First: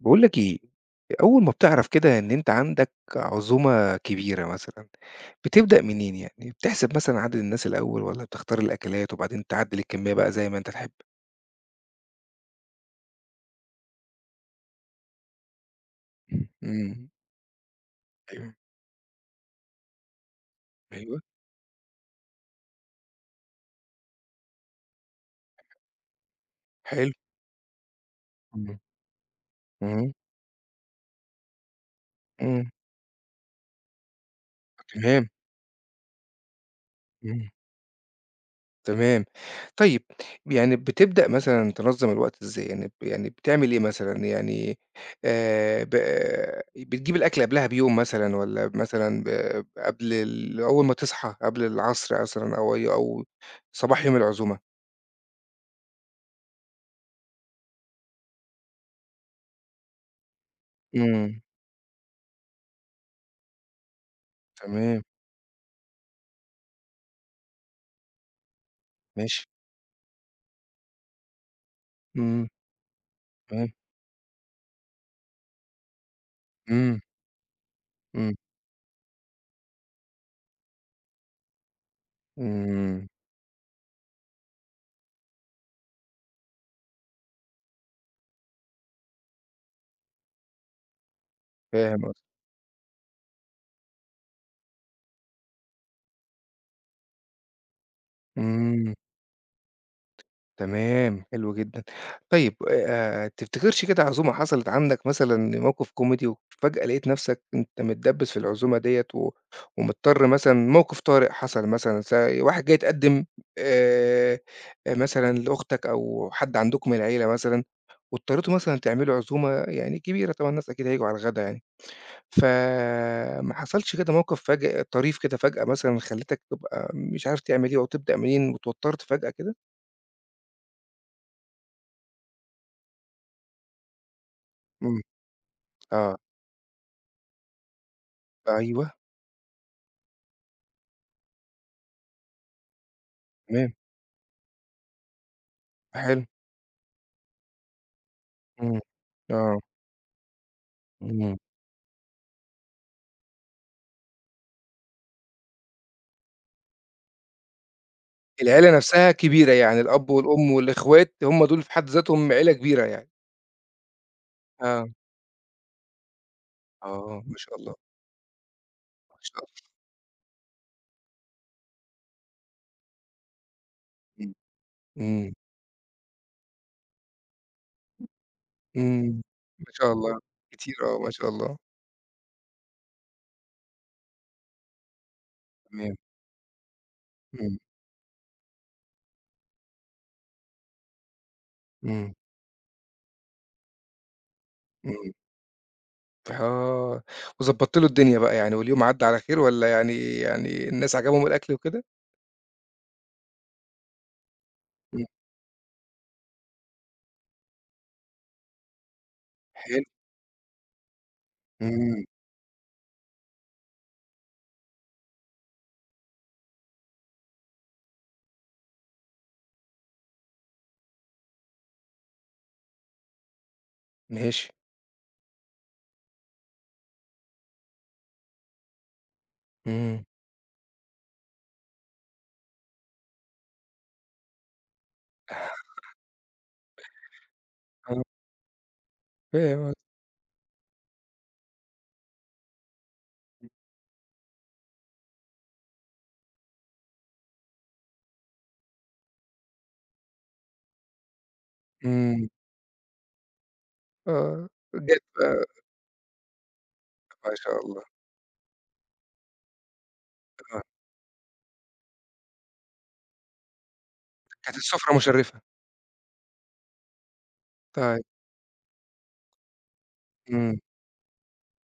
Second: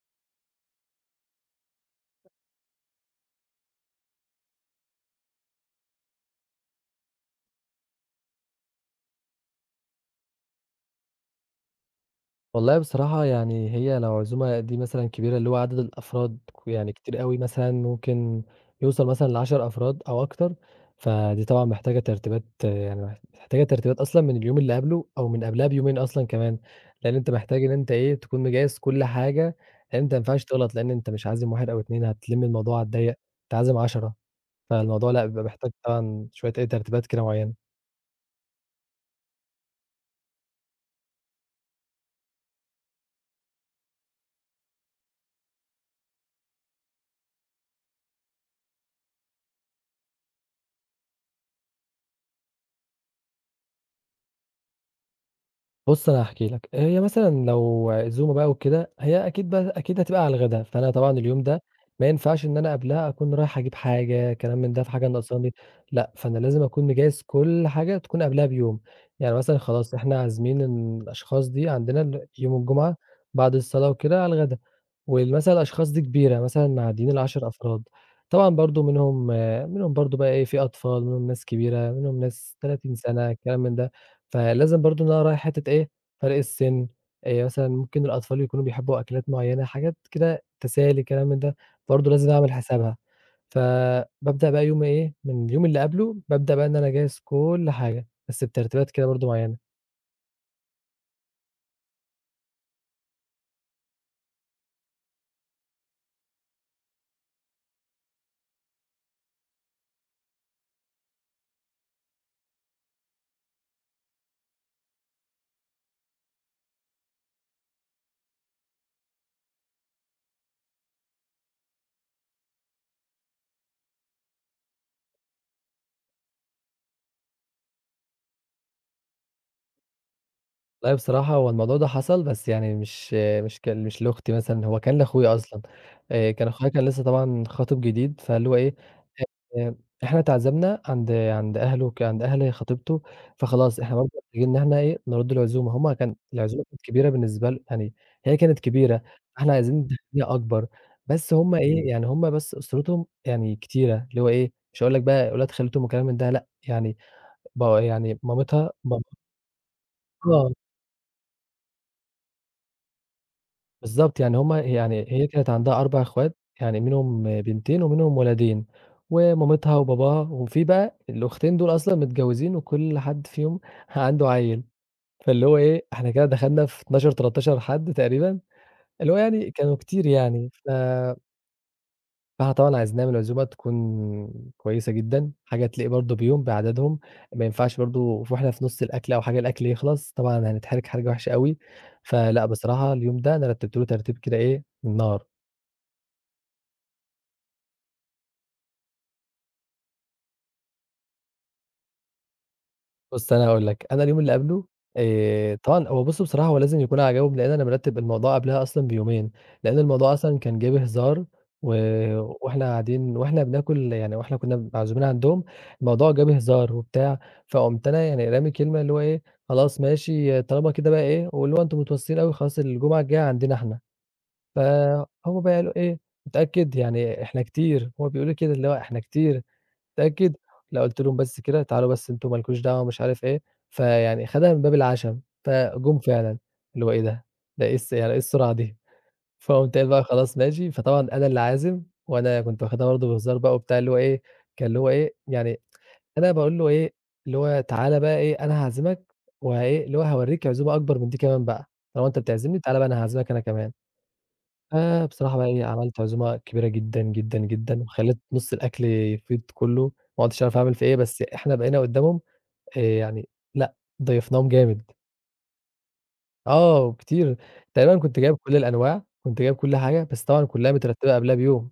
باقول لك إيه، أول ما بتعرف كده إن أنت عندك عزومة كبيرة مثلًا، بتبدأ منين يعني؟ بتحسب مثلًا عدد الناس الأول والّا بتختار الأكلات وبعدين تعدِّل الكمية بقى زي ما أنت تحب؟ والله بصراحة يعني هي لو عزومة دي مثلًا كبيرة، اللي هو عدد الأفراد يعني إمم، كتير أوي مثلًا ممكن أيوه، يوصل مثلًا ل10 أفراد أو أكتر، أيوه، فدي طبعًا محتاجة ترتيبات يعني محتاجة ترتيبات أصلًا من اليوم اللي قبله أو من قبلها بيومين أصلًا كمان، حلو. لأن أنت محتاج إن أنت إيه، تكون مجهّز إمم، كل حاجة، لأن أنت إمم، ما ينفعش تغلط، لأن أنت مش عازم 1 أو 2 هتلِم إمم. الموضوع على الضيّق، أنت عازم 10، فالموضوع لأ، تمام. بيبقى محتاج طبعًا شوية إيه، ترتيبات كده إمم. معيّنة. تمام. طيب، يعني بتبدأ مثلًا تنظّم الوقت إزاي؟ يعني ب يعني بتعمل إيه مثلًا؟ يعني ب بتجيب الأكل قبلها بيوم مثلًا والّا مثلًا ب قبل ال أول ما تصحى قبل العصر مثلًا أو صباح يوم العزومة؟ بُص أنا هاحكي لك، هي مثلًا لو عزومة بقى وكده، هي أكيد بقى أكيد هتبقى على الغدا، فأنا طبعًا إمم. اليوم ده ما ينفعش إن أنا قبلها أكون رايح أجيب حاجة، كلام من ده، في تمام، حاجة ناقصاني، لأ، فأنا لازم أكون مجهّز كل حاجة تكون قبلها بيوم، يعني ماشي. مثلًا خلاص إحنا عازمين الأشخاص دي عندنا ال إمم. يوم الجمعة بعد تمام. الصلاة وكده على الغدا، ومثلًا الأشخاص دي كبيرة، مثلًا إمم، معديين ال10 أفراد، إمم، طبعًا برضه منهم برضه بقى إيه، في أطفال، منهم ناس كبيرة، منهم ناس 30 إمم، سنة، الكلام من ده. فلازم برضه إن أنا أراعي حتّة إيه، فرق السِن، مثلًا ممكن الأطفال يكونوا بيحبّوا أكلات معيّنة، حاجات كده تسالي كلام من ده، فاهم برضه قصدك. لازم أعمل حسابها. فبابدأ بقى يومي إيه، من اليوم اللي قبله بابدأ بقى إن أنا أجهّز كل حاجة، بس بترتيبات إمم. كده برضه معيّنة. تمام، حلو جدًا. طيب تفتكرش كده عزومة حصلت عندك مثلًا موقف كوميدي وفجأة لقيت نفسك أنت متدبّس في العزومة ديّة ومضطر مثلًا موقف طارئ حصل مثلًا زي واحد جاي يتقدّم آآ مثلًا لأختك أو حد عندكم من العيلة مثلًا واضطريتوا مثلًا تعملوا عزومة يعني كبيرة طبعًا الناس أكيد هييجوا على الغدا يعني، فما حصلش كده موقف فج طريف كده فجأة مثلًا خلّتك تبقى مش عارف تعمل إيه أو تبدأ منين واتوترت فجأة كده؟ والله بصراحة هو الموضوع ده حصل، بس يعني مش لأختي مثلًا، هو كان إمم، لأخويا أصلًا. آه. كان أخويا كان لسه طبعًا خاطب جديد، فاللي هو إيه، أيوه، آآ إحنا اتعزمنا عند أهله عند أهل خطيبته، تمام، فخلاص إحنا برضه محتاجين إن إحنا إيه، نرُد العزومة. هم كان حلو، العزومة كانت كبيرة بالنسبة ل يعني هي كانت إمم، كبيرة، إحنا آه، عايزين تهنئة أكبر، بس إمم. هم إيه، يعني هم بس أسرتهم يعني كتيرة، اللي هو إيه، مش هاقول لك بقى ولاد خالتهم وكلام من ده لأ، يعني بقوا يعني مامتها العيلة نفسها كبيرة، يعني الأب آه. والأم والإخوات هم دول في حد ذاتهم عيلة كبيرة يعني، بالضبط، يعني هم آه، يعني هي كانت عندها 4 أخوات، يعني منهم آه، ما شاء الله، بنتين ومنهم ولدين، ما شاء الله، ومامتها وباباها، وفي بقى الأختين دول أصلًا متجوزين وكل حد فيهم عنده إمم، عيّل، إمم، فاللي هو إيه، إحنا كده دخلنا في 12، 13 حد تقريبًا، اللي هو إمم، يعني ما كانوا شاء كتير الله، يعني، كتير آه، ما شاء الله، فإحنا طبعًا عايزين نعمل عزومة تكون كويسة جدًا، حاجة تليق تمام، برضه بيهم بعددهم، ما إمم، ينفعش برضه وإحنا في نُص الأكل أو حاجة الأكل يخلص، طبعًا هنتحرج حرجة وحشة أوي، إمم، فلأ بصراحة اليوم ده أنا رتّبت له ترتيب كده إيه، إمم، النار. آه، وضبّطت له الدنيا بقى يعني واليوم عدّى على خير والّا يعني يعني الناس عجبهم الأكل وكده؟ بُص أنا هاقول لك، أنا اليوم اللي قبله إمم، طبعًا هو بُص بصراحة هو لازم يكون عجاوب لإن أنا مرتّب الموضوع قبلها أصلًا بيومين، لإن حلو، الموضوع أصلًا كان جِه بهزار و إمم، وإحنا قاعدين وإحنا بناكل يعني وإحنا كنا معزومين عندهم، الموضوع جِه بهزار وبتاع، فقُمت أنا يعني رامي كلمة اللي هو إيه، خلاص ماشي طالما كده بقى إيه، واللي هو أنتم متوسّين أوي خلاص الجمعة الجاية عندنا إحنا، ماشي، فهُم بقى قالوا إيه، متأكد؟ يعني إحنا كتير، هُم بيقولوا لي كده اللي هو إحنا كتير. إمم، متأكد؟ لأ، قُلت لهم بس كده، تعالوا بس أنتم ما لكوش دعوة مش عارف إيه، فيعني خدها من باب العشم، فجُم فعلًا، اللي هو إيه ده؟ ده إيه آه، يعني إيه السرعة دي؟ فاهم فقُمت قصدك، قايل بقى خلاص ماشي، فطبعًا أنا اللي عازم، وأنا كنت واخدها برضه بهزار بقى وبتاع، اللي هو إيه، كان اللي هو إيه، يعني أنا باقول له إيه، اللي هو تعالَ بقى إيه، أنا هاعزمك وإيه، اللي هو هاورّيك عزومة أكبر من دي كمان بقى، طالما أنت إمم، بتعزمني تعالَ بقى أنا هاعزمك أنا كمان. آه، جات بصراحة بقى بقى إيه، عملت عزومة كبيرة جدًا، ما جدًا، شاء جدًا، الله، وخلّيت نُص الأكل يفيض كلّه، ما عُدتش عارف آه، أعمل فيه إيه، بس إحنا بقينا قدّامهم يعني لأ، ضيّفناهم كانت جامد. السُفرة مُشرِّفة. آه، وكتير، تقريبًا طيب، كنت جايب كل الأنواع، كنت جايب كل حاجة، بس طبعًا إمم. كلّها مترتّبة قبلها بيوم.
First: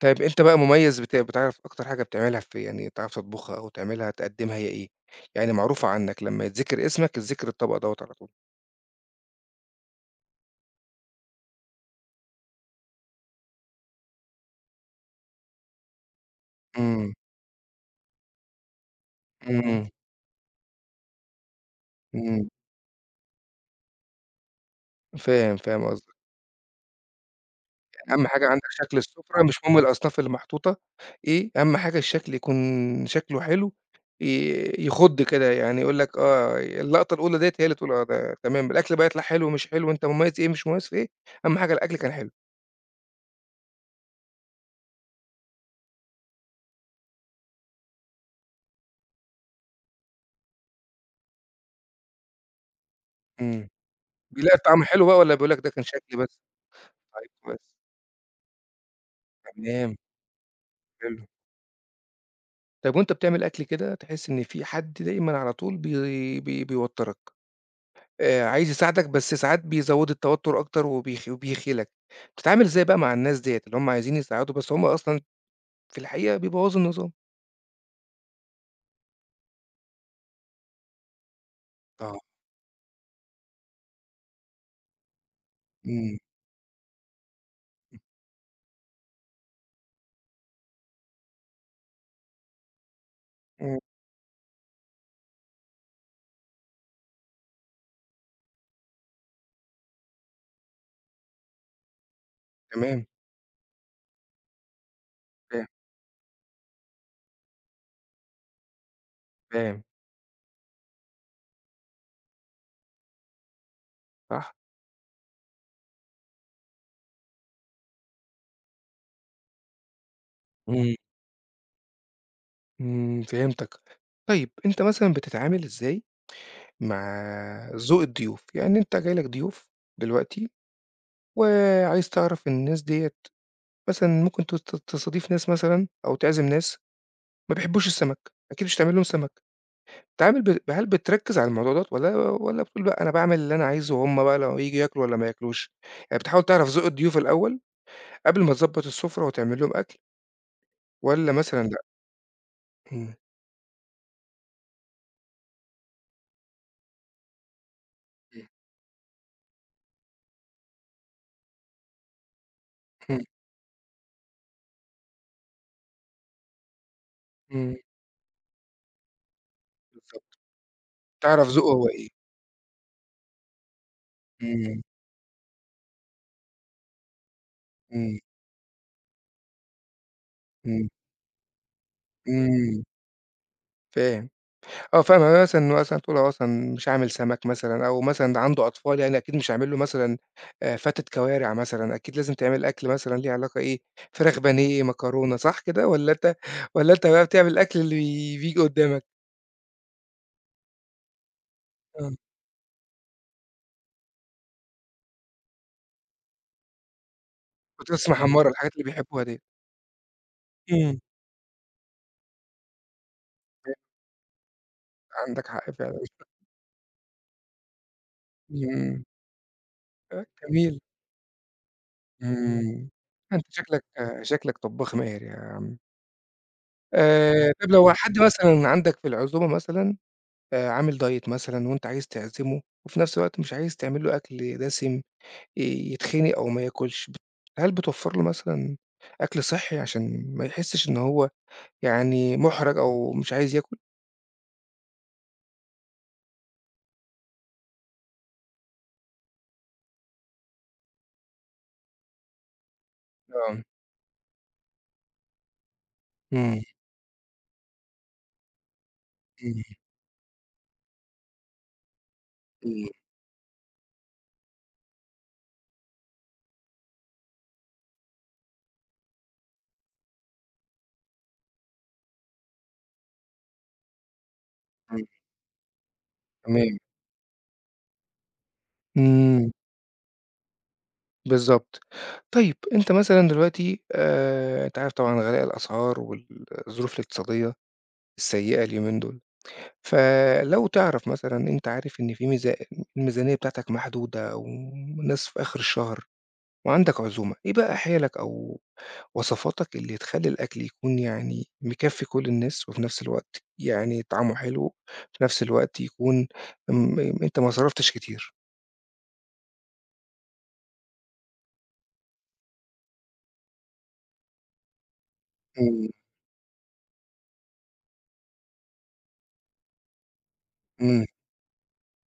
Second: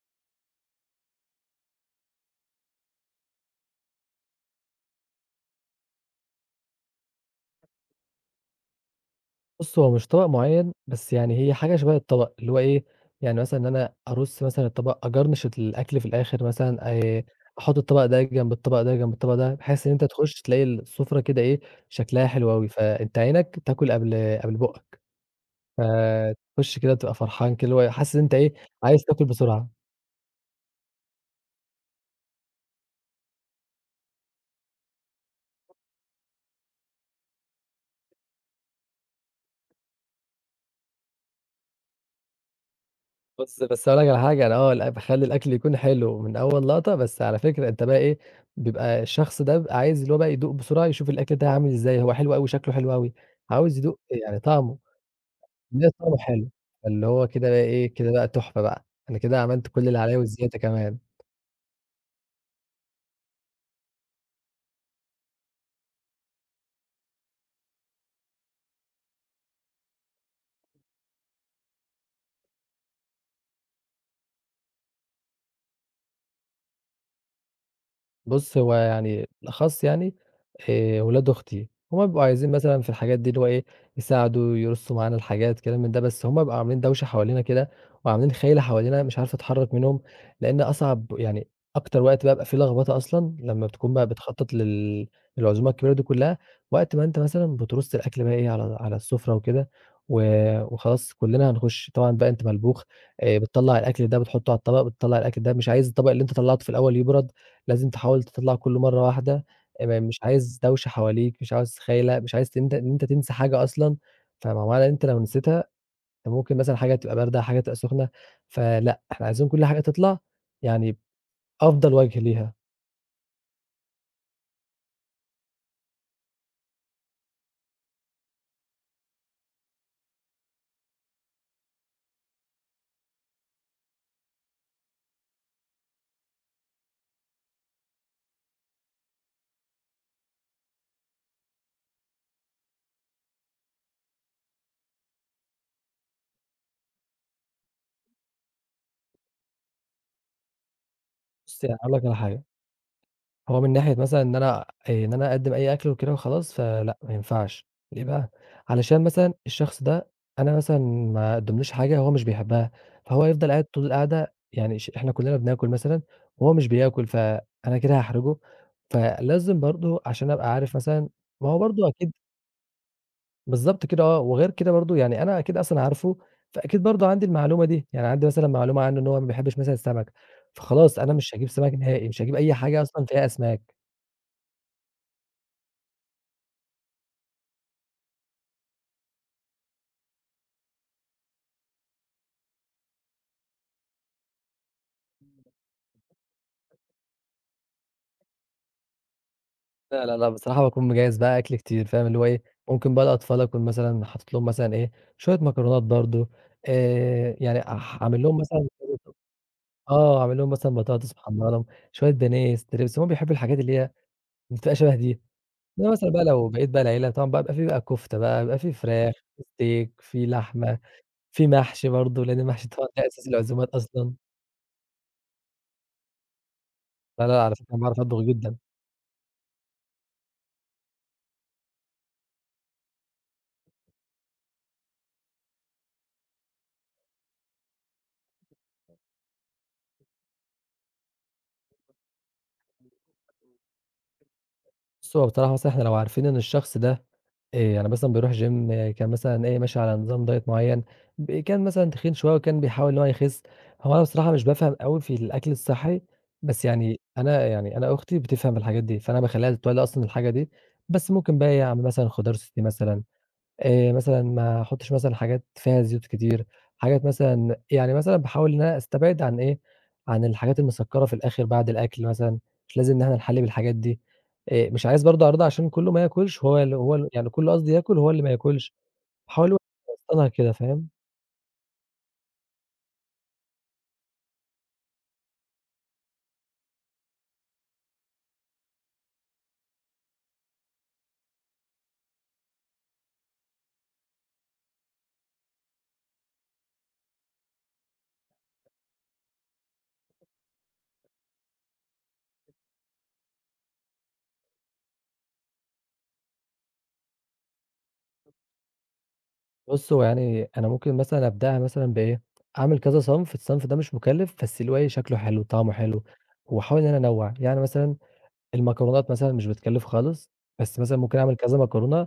طيب أنت بقى مميّز بتعرف أكتر حاجة بتعملها في يعني تعرف تطبخها أو تعملها تقدّمها هي إيه؟ يعني معروفة عنّك لمّا يتذكر اسمك، يتذكر الطبق دوّة على طول. بُص، هو مش طبق معيّن، بس يعني هي حاجة شبه الطبق، اللي هو إيه، يعني مثلًا إن أنا أرُص مثلًا الطبق، أجرنش الأكل في الآخر مثلًا، إمم، أحُط الطبق ده جنب الطبق ده، جنب الطبق ده، بحيث إمم، إن أنت تخُش تلاقي السفرة كده إيه، شكلها إمم. حلو أوي، فأنت عينك تاكل قبل بُقك، فاهم، فاهم قصدك. فتخُش كده تبقى فرحان كده، اللي هو حاسس إن أهم أنت حاجة إيه، عندك شكل عايز تاكل السُفرة، مش بسرعة. مهم الأصناف اللي محطوطة إيه، أهم حاجة الشكل يكون شكله حلو، يخُض كده، يعني يقول لك آه، اللقطة الأولى ديّة هي اللي تقول آه، ده تمام، الأكل بقى يطلع حلو مش حلو، أنت مميّز إيه، مش مميّز في إيه، أهم حاجة الأكل كان حلو. بُص، بس هاقول لك على حاجة، أنا آه، لأ باخلّي الأكل يكون حلو من أول لقطة، بس على فكرة أنت بقى إيه، بيبقى الشخص ده بيبقى عايز اللي هو بقى يدوق بسرعة، يشوف الأكل ده عامل إزاي، هو حلو أوي، شكله حلو أوي، إمم. عاوز يدوق يعني بيلاقي طعمه، الطعم حلو بقى والّا بيقول لك ده كان يلاقي شكل طعمه بس؟ حلو، فاللي هو طيب كده بقى كويس، إيه، كده بقى تحفة بقى، أنا كده عملت كل تمام، اللي عليَّ وزيادة كمان. حلو. طيب وأنت بتعمل أكل كده تحس إن في حد دايمًا على طول بي بي بيوتّرك، عايز يساعدك بس ساعات بيزوّد التوتُّر أكتر وبيخ وبيخيلك، بتتعامل إزاي بقى مع الناس ديّة، اللي هُم عايزين يساعدوا بس هُم أصلًا في الحقيقة بيبوّظوا النظام؟ بُص، هو يعني بالأخص يعني ولاد أختي، هم آه، بيبقوا عايزين مثلًا في الحاجات دي اللي هو إيه، يساعدوا، يرصوا معانا الحاجات، كلام من ده، إمم، بس هم بيبقوا عاملين دوشة حوالينا كده وعاملين خَيْلة حوالينا مش عارف أتحرّك منهم، لإن أصعب يعني أكتر وقت بابقى فيه لخبطة أصلًا لمّا إمم، بتكون بقى بتخطّط للعزومة الكبيرة دي كُلّها، وقت ما أنت مثلًا بترُص الأكل بقى إيه، على السُفرة وكده و وخلاص كُلّنا هنخُش، طبعًا بقى أنت ملبوخ، تمام، بتطلّع الأكل ده بتحُطّه على الطبق، بتطلّع الأكل ده فاهم، مش عايز الطبق اللي أنت طلّعته في الأول يبرد، لازم تحاول تطلّع كلّه مرّة واحدة، فاهم، مش عايز دوشة حواليك، مش عاوز خايلة، مش عايز إن أنت تنسى حاجة أصلًا، صح، معنى إن أنت لو نسيتها أنت ممكن مثلًا حاجة تبقى باردة، حاجة تبقى سخنة، فلأ، إحنا عايزين كل حاجة تطلع إمم، يعني بأفضل وجه ليها. إمم، فهمتك. طيب أنت مثلًا بتتعامل إزاي مع ذوق الضيوف، يعني أنت جاي لك ضيوف دلوقتي وعايز تعرف الناس ديّة مثلًا ممكن ت ت تستضيف ناس مثلًا أو تعزم ناس ما بيحبوش السمك، أكيد مش هتعمل لهم سمك، بتتعامل ب هل بتركّز على الموضوع دوّة والّا بتقول بقى أنا باعمل اللي أنا عايزه وهُم بقى لو ييجوا ياكلوا والّا ما ياكلوش؟ يعني بتحاول تعرف ذوق الضيوف الأول قبل ما تضبّط السفرة وتعمل لهم أكل والّا بُصّي مثلًا لأ؟ هاقول لك على حاجة، إمم، هو من ناحية مثلًا إن أنا إن أنا أقدّم أي أكل وكده وخلاص، فلأ ما ينفعش، ليه بقى؟ إمم، علشان مثلًا الشخص ده أنا مثلًا ما أقدّملوش حاجة هو مش بيحبها، إمم، فهو يفضل قاعد طول القعدة يعني إحنا كلنا بناكل مثلًا وهو مش بياكل، إمم، فأنا كده هاحرجه، فلازم برضه عشان بالضبط، أبقى عارف مثلًا، تعرف ما هو ذوقه هو برضه إيه، أكيد بالضبط كده آه، وغير كده إمم، برضه يعني أنا أكيد أصلًا عارفه، فأكيد برضه عندي المعلومة دي، يعني إمم، عندي مثلًا معلومة عنه إن هو ما بيحبش مثلًا السمك، إمم، فخلاص أنا مش هاجيب سمك نهائي، مش هاجيب أي حاجة إمم، أصلًا فيها أسماك. فاهم. آه فاهم، يعني أنا مثلًا تقول أنا مثلًا مش هاعمل سمك مثلًا أو مثلًا عنده أطفال يعني أكيد مش هاعمل له مثلًا فتة كوارع مثلًا، أكيد لازم تعمل أكل مثلًا ليه علاقة إيه، فراخ بانيه، مكرونة، صح كده والّا أنت والّا أنت بقى بتعمل الأكل اللي بييجي قدّامك؟ لا، لا، لأ، بصراحة باكون مجهّز بقى أكل كتير، فاهم؟ آه. اللي هو إيه، ممكن بقى الأطفال أكون مثلًا حاطط لهم مثلًا إيه، شوية مكرونات برضه، يعني بطاطس أعمل لهم محمرة، مثلًا الحاجات اللي بيحبوها ديّة. آه، أعمل لهم مثلًا إمم. بطاطس محمّرة لهم، شوية بانيه، ستريبس، هُم بيحبّوا الحاجات اللي هي بتبقى شبه دي. عندك حق إنّما فعلًا. مثلًا بقى لو بقيت بقى العيلة طبعًا بقى بيبقى في بقى كُفتة بقى، بيبقى في إمم. فراخ، في steak، في آه لحمة، جميل. في محشي برضه، لإن المحشي طبعًا إمم. ده أساس أنت العزومات شكلك أصلًا. آه، شكلك طباخ ماهر يا عم. لا، لا، على فكرة طب أنا لو باعرف حد أطبخ جدًا. مثلًا عندك في العزومة مثلًا عامل diet مثلًا وأنت عايز تعزمه، وفي نفس الوقت مش عايز تعمل له أكل دسم يتخنق أو ما ياكلش، هل بتوفّر له مثلًا أكل صحّي عشان ما يحسش إن هو يعني مُحرَج أو مش عايز ياكل؟ بُص، هو بصراحة مثلًا إحنا لو عارفين إن الشخص ده إيه، أنا مثلًا باروح gym، كان مثلًا إيه، ماشي على نظام دايت معيّن، كان مثلًا تخين شوية وكان بيحاول إن هو يخس، آه، هو أنا بصراحة مش بافهم أوي في الأكل الصحّي، إمم، بس يعني أنا يعني أنا أختي بتفهم في الحاجات دي، فأنا باخلّيها إمم، تتولّى أصلًا الحاجة دي، بس ممكن بقى إيه، أعمل مثلًا خضار سوتيه إمم، مثلًا، مثلًا ما أحُطّش مثلًا حاجات فيها زيوت كتير، حاجات مثلًا يعني مثلًا باحاول إن أنا أستبعد عن إيه، عن الحاجات المسكّرة في الآخِر بعد الأكل مثلًا، مش لازم إن إحنا نحلّي بالحاجات دي. مش عايز إمم، برضه أعرضها عشان كُلّه ما ياكُلش، هو ال تمام، هو ال يعني كُلّه قصدي ياكُل وهو اللي ما ياكُلش، إمم، باحاول أوصّلها كده فاهم؟ بالضبط. طيب أنت مثلًا دلوقتي أنت عارف طبعًا غلاء الأسعار والظروف الاقتصادية السيئة اليومين دول. فلو تعرف مثلًا أنت عارف إن في الميزانية بتاعتك محدودة وناس في آخر الشهر وعندك عزومة، إيه بقى حيلك أو وصفاتك اللي تخلّي الأكل يكون يعني مكفّي كل الناس وفي نفس الوقت يعني طعمه حلو، في نفس الوقت يكون آمم، أنت ما صرفتش كتير؟ بُص، هو يعني أنا ممكن مثلًا أبدأها مثلًا بإيه، أعمل كذا صنف، الصنف ده مش مُكلِّف، بس اللي هو إيه، شكله حلو، طعمه إمم، حلو، واحاول إن أنا أنوّع. يعني مثلًا المكرونات مثلًا مش بتكلّف خالص، بس مثلًا إمم، ممكن أعمل كذا مكرونة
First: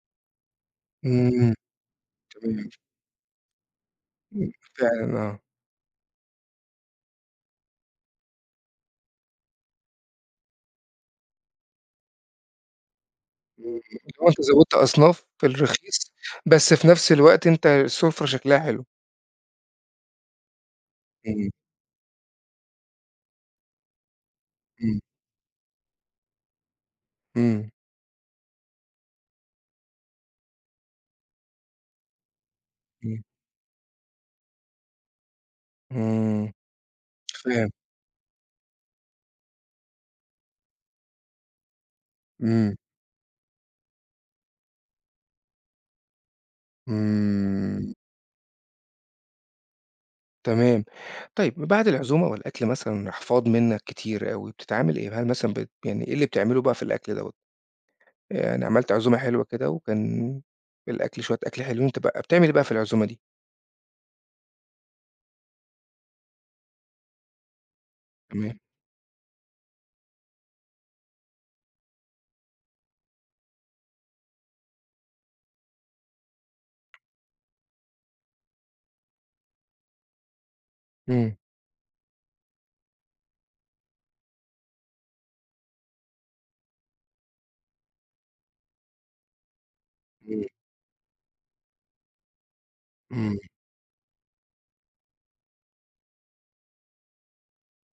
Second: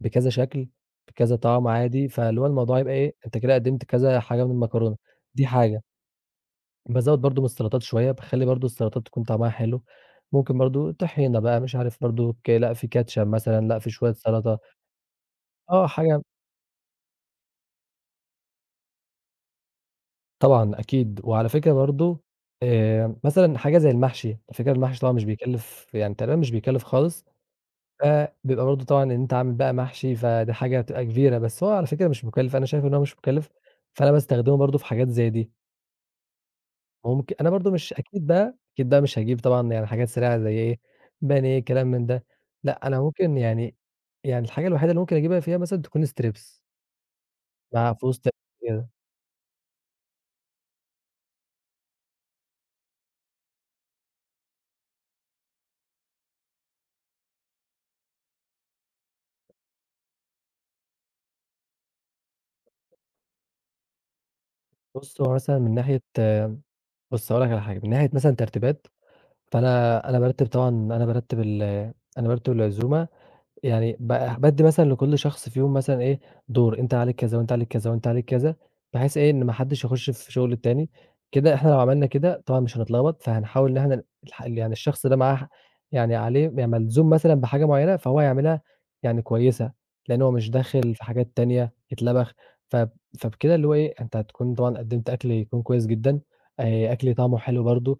بكذا شكل، بكذا إمم، طعم عادي، فاللي هو تمام، الموضوع يبقى إيه، أنت كده قدّمت كذا حاجة من إمم، المكرونة، فعلًا آه، دي حاجة. بازوّد برضه من السلطات شوية، باخلّي برضه السلطات تكون طعمها حلو، ممكن برضه طحينة بقى مش عارف برضه لأ في كاتشب إمم، مثلًا، لأ في شوية اللي هو أنت سلطة، زوّدت أصناف في آه الرخيص، حاجة بس في نفس الوقت أنت السُفرة شكلها حلو، طبعًا أكيد، وعلى إمم، فكرة برضه مثلًا حاجة زي المحشي، على فكرة المحشي إمم، طبعًا مش بيكلّف يعني تقريبًا مش بيكلّف خالص. إمم، فبيبقى برضه طبعًا إن أنت عامل بقى محشي، فدي حاجة هتبقى كبيرة، بس هو على فكرة مش مكلّف، أنا شايف إن هو مش إمم. مكلّف، فأنا باستخدمه برضه في حاجات زي دي، إمم، ممكن أنا برضه فاهم، مش أكيد بقى أكيد بقى مش هاجيب طبعًا يعني حاجات سريعة زي إيه، بانيه، كلام من ده، إمم، لأ، أنا ممكن يعني يعني الحاجة الوحيدة اللي ممكن أجيبها فيها مثلًا تكون strips مع إمم، فوز ت كده. تمام. طيب بعد العزومة والأكل مثلًا احفاض منك كتير أوي، بتتعامل إيه؟ هل مثلًا يعني إيه اللي بتعمله بقى في الأكل دوّة؟ يعني عملت عزومة حلوة كده وكان الأكل شوية أكل حلوين، أنت بقى بتعمل إيه بقى في العزومة دي؟ بُص، هو مثلًا من ناحية بُص، هاقول لك على حاجة، من ناحية مثلًا تمام، ترتيبات، فأنا بارتب طبعًا أنا بارتب العزومة يعني بادّي مثلًا لكل شخص فيهم مثلًا إيه، دور، أنت عليك كذا وأنت عليك كذا وأنت عليك كذا، بحيث إيه، إن ما حدّش يخُش في شُغل التاني، إمم، كده إحنا لو عملنا كده طبعًا مش هنتلخبط، فهنحاول إن إحنا يعني الشخص ده معاه يعني عليه ملزوم مثلًا بحاجة معيّنة، فهو هيعملها يعني كويسة، لإن هو إمم، مش داخل في حاجات تانية يتلبخ، فب إمم، فبكده اللي هو إيه، أنت هتكون طبعًا قدّمت أكل يكون كويس جدًا، أكل طعمه حلو برضه.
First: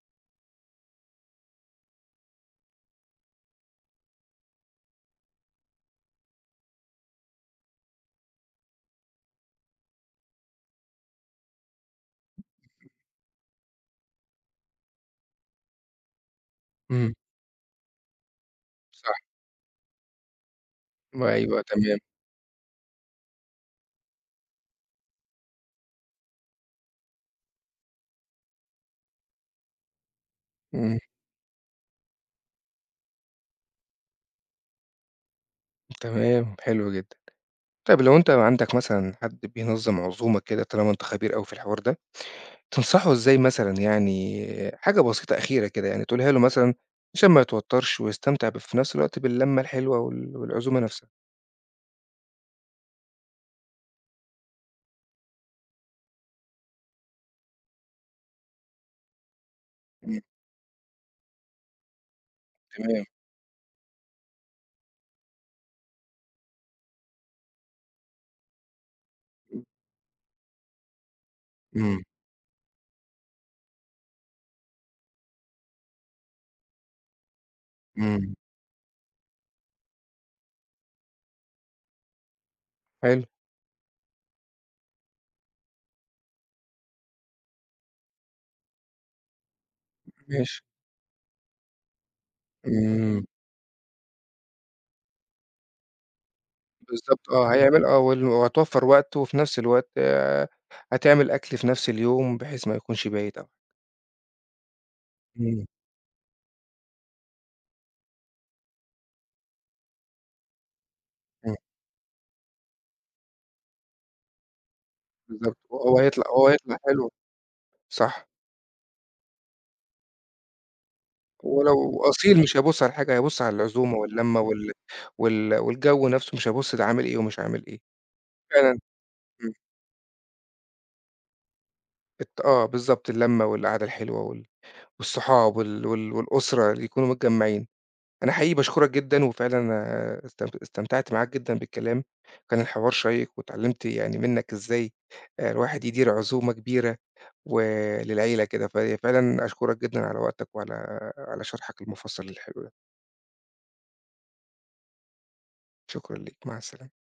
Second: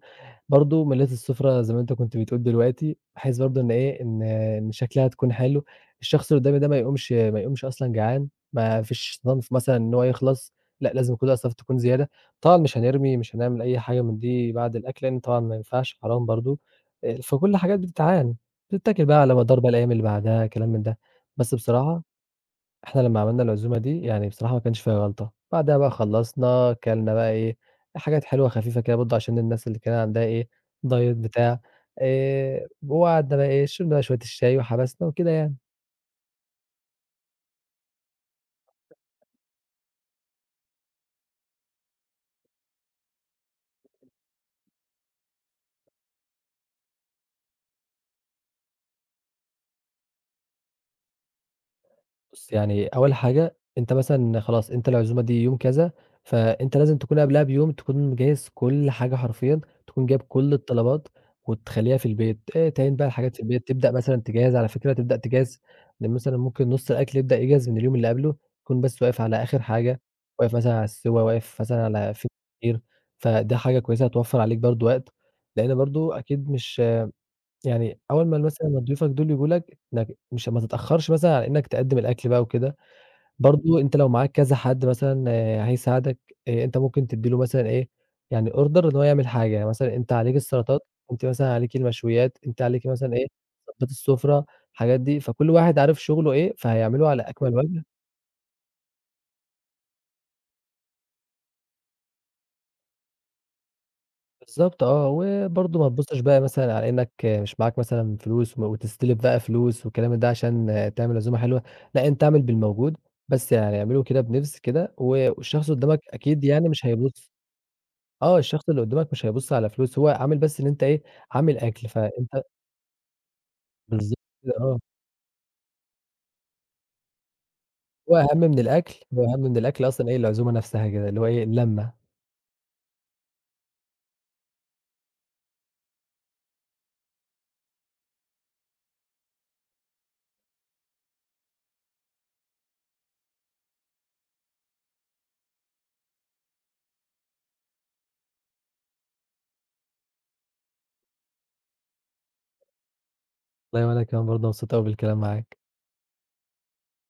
برضه ملاذ السفرة زي ما أنت كنت بتقول دلوقتي، بحيث برضه إن إيه، إن شكلها تكون حلو، الشخص اللي قدّامي ده ما يقومش أصلًا جعان، ما فيش صنف مثلًا إن هو يخلص، لأ لازم كل الأصناف تكون زيادة، طبعًا مش هنرمي، مش هنعمل أي حاجة من دي بعد الأكل، لإن طبعًا ما ينفعش حرام برضه، إمم، فكل الحاجات بتتعان، بتتاكل بقى صح، على مدار بقى الأيام اللي بعدها كلام من ده، بس أيوه تمام، بصراحة إحنا لمّا عملنا العزومة دي، يعني بصراحة ما كانش فيها غلطة، بعدها بقى خلّصنا، كَلنا بقى إيه، حاجات حلوة خفيفة كده برضه عشان الناس اللي كان عندها إيه، إمم، diet بتاع، وقعدنا بقى إيه، شربنا بقى شوية الشاي وحبسنا وكده يعني. تمام، حلو جدًا. طيب لو أنت عندك مثلًا حد بينظّم عزومة كده طالما أنت خبير أوي في الحوار ده تنصحه إزاي مثلًا يعني حاجة بسيطة أخيرة كده يعني تقولها له مثلًا عشان ما يتوترش ويستمتع في نفس الوقت باللمة الحلوة والعزومة نفسها؟ بُص، يعني أول حاجة أنت مثلًا خلاص أنت العزومة دي يوم كذا، فأنت لازم تكون قبلها بيوم تكون مجهّز كل حاجة حرفيًا، تكون جايب إمم، كل الطلبات وتخلّيها في البيت، تعين تمام. بقى الحاجات في البيت، تبدأ مثلًا تجهّز على فكرة تبدأ تجهّز، لأن مثلًا ممكن نُص الأكل يبدأ يجهز من اليوم اللي قبله، تكون بس واقف على آخر حاجة، واقف مثلًا على السِوَى، واقف مثلًا إمم، على في كتير، فده حاجة كويسة هتوفّر عليك برضه وقت، لأن برضه أكيد مش يعني أول إمم. ما مثلًا ما ضيوفك دول ييجوا لك إنك مش ما تتأخّرش مثلًا على إنك تقدّم الأكل بقى وكده. حلو. برضه أنت لو معاك كذا حد مثلًا آه، هيساعدك، أنت ممكن تدّي له مثلًا إيه، يعني order إن هو يعمل حاجة، يعني مثلًا أنت عليك ماشي. السلطات، أنتِ مثلًا عليكِ المشويات، أنتِ عليكِ مثلًا إمم. إيه، تضبيط السفرة، الحاجات دي، فكل واحد عارف شغله إيه، فهيعمله على بالضبط آه، أكمل وجه. هيعمل آه، وهتوفّر وقت وفي نفس الوقت آه، هتعمل أكل في نفس اليوم بحيث ما يكونش بايت أو بالضبط آه، إمم، وبرضه ما تبُصّش بقى مثلًا على إنك مش معاك مثلًا فلوس وتستلف بقى فلوس والكلام من ده عشان تعمل عزومة إمم. حلوة، لأ أنت اعمل بالموجود، بس يعني اعمله كده بنِفْس كده بالضبط، والشخص وهو قدّامك هيطلع أكيد وهو يعني هيطلع مش حلو، هيبُص. صح. آه، الشخص اللي قدّامك مش هيبُص على فلوس، هو عامل بس إن أنت إيه، عامل أكل، ولو فأنت أصيل مش هيبُص على حاجة، هيبُص على العزومة بالضبط واللمّة كده آه، والجو نفسه مش هيبُص ده عامل إيه ومش عامل إيه، فعلًا هو أهَم إمم، من الأكل أصلًا إيه، العزومة نفسها كده، اللي هو إيه، اللمّة. آه بالضبط، اللمّة والقعدة الحلوة والصحاب والأسرة اللي يكونوا متجمّعين. أنا حقيقي باشكرك جدًا، وفعلًا أنا استمتعت معاك جدًا بالكلام، كان الحوار شيّق واتعلّمت يعني منّك إزاي الواحد يدير عزومة كبيرة وللعيلة كده، فهي فعلًا أشكرك جدًا على وقتك وعلى على شرحك المُفصّل الحلو ده، والله وأنا كمان برضه مبسوط أوي بالكلام معاك. شكرًا ليك، مع السلامة.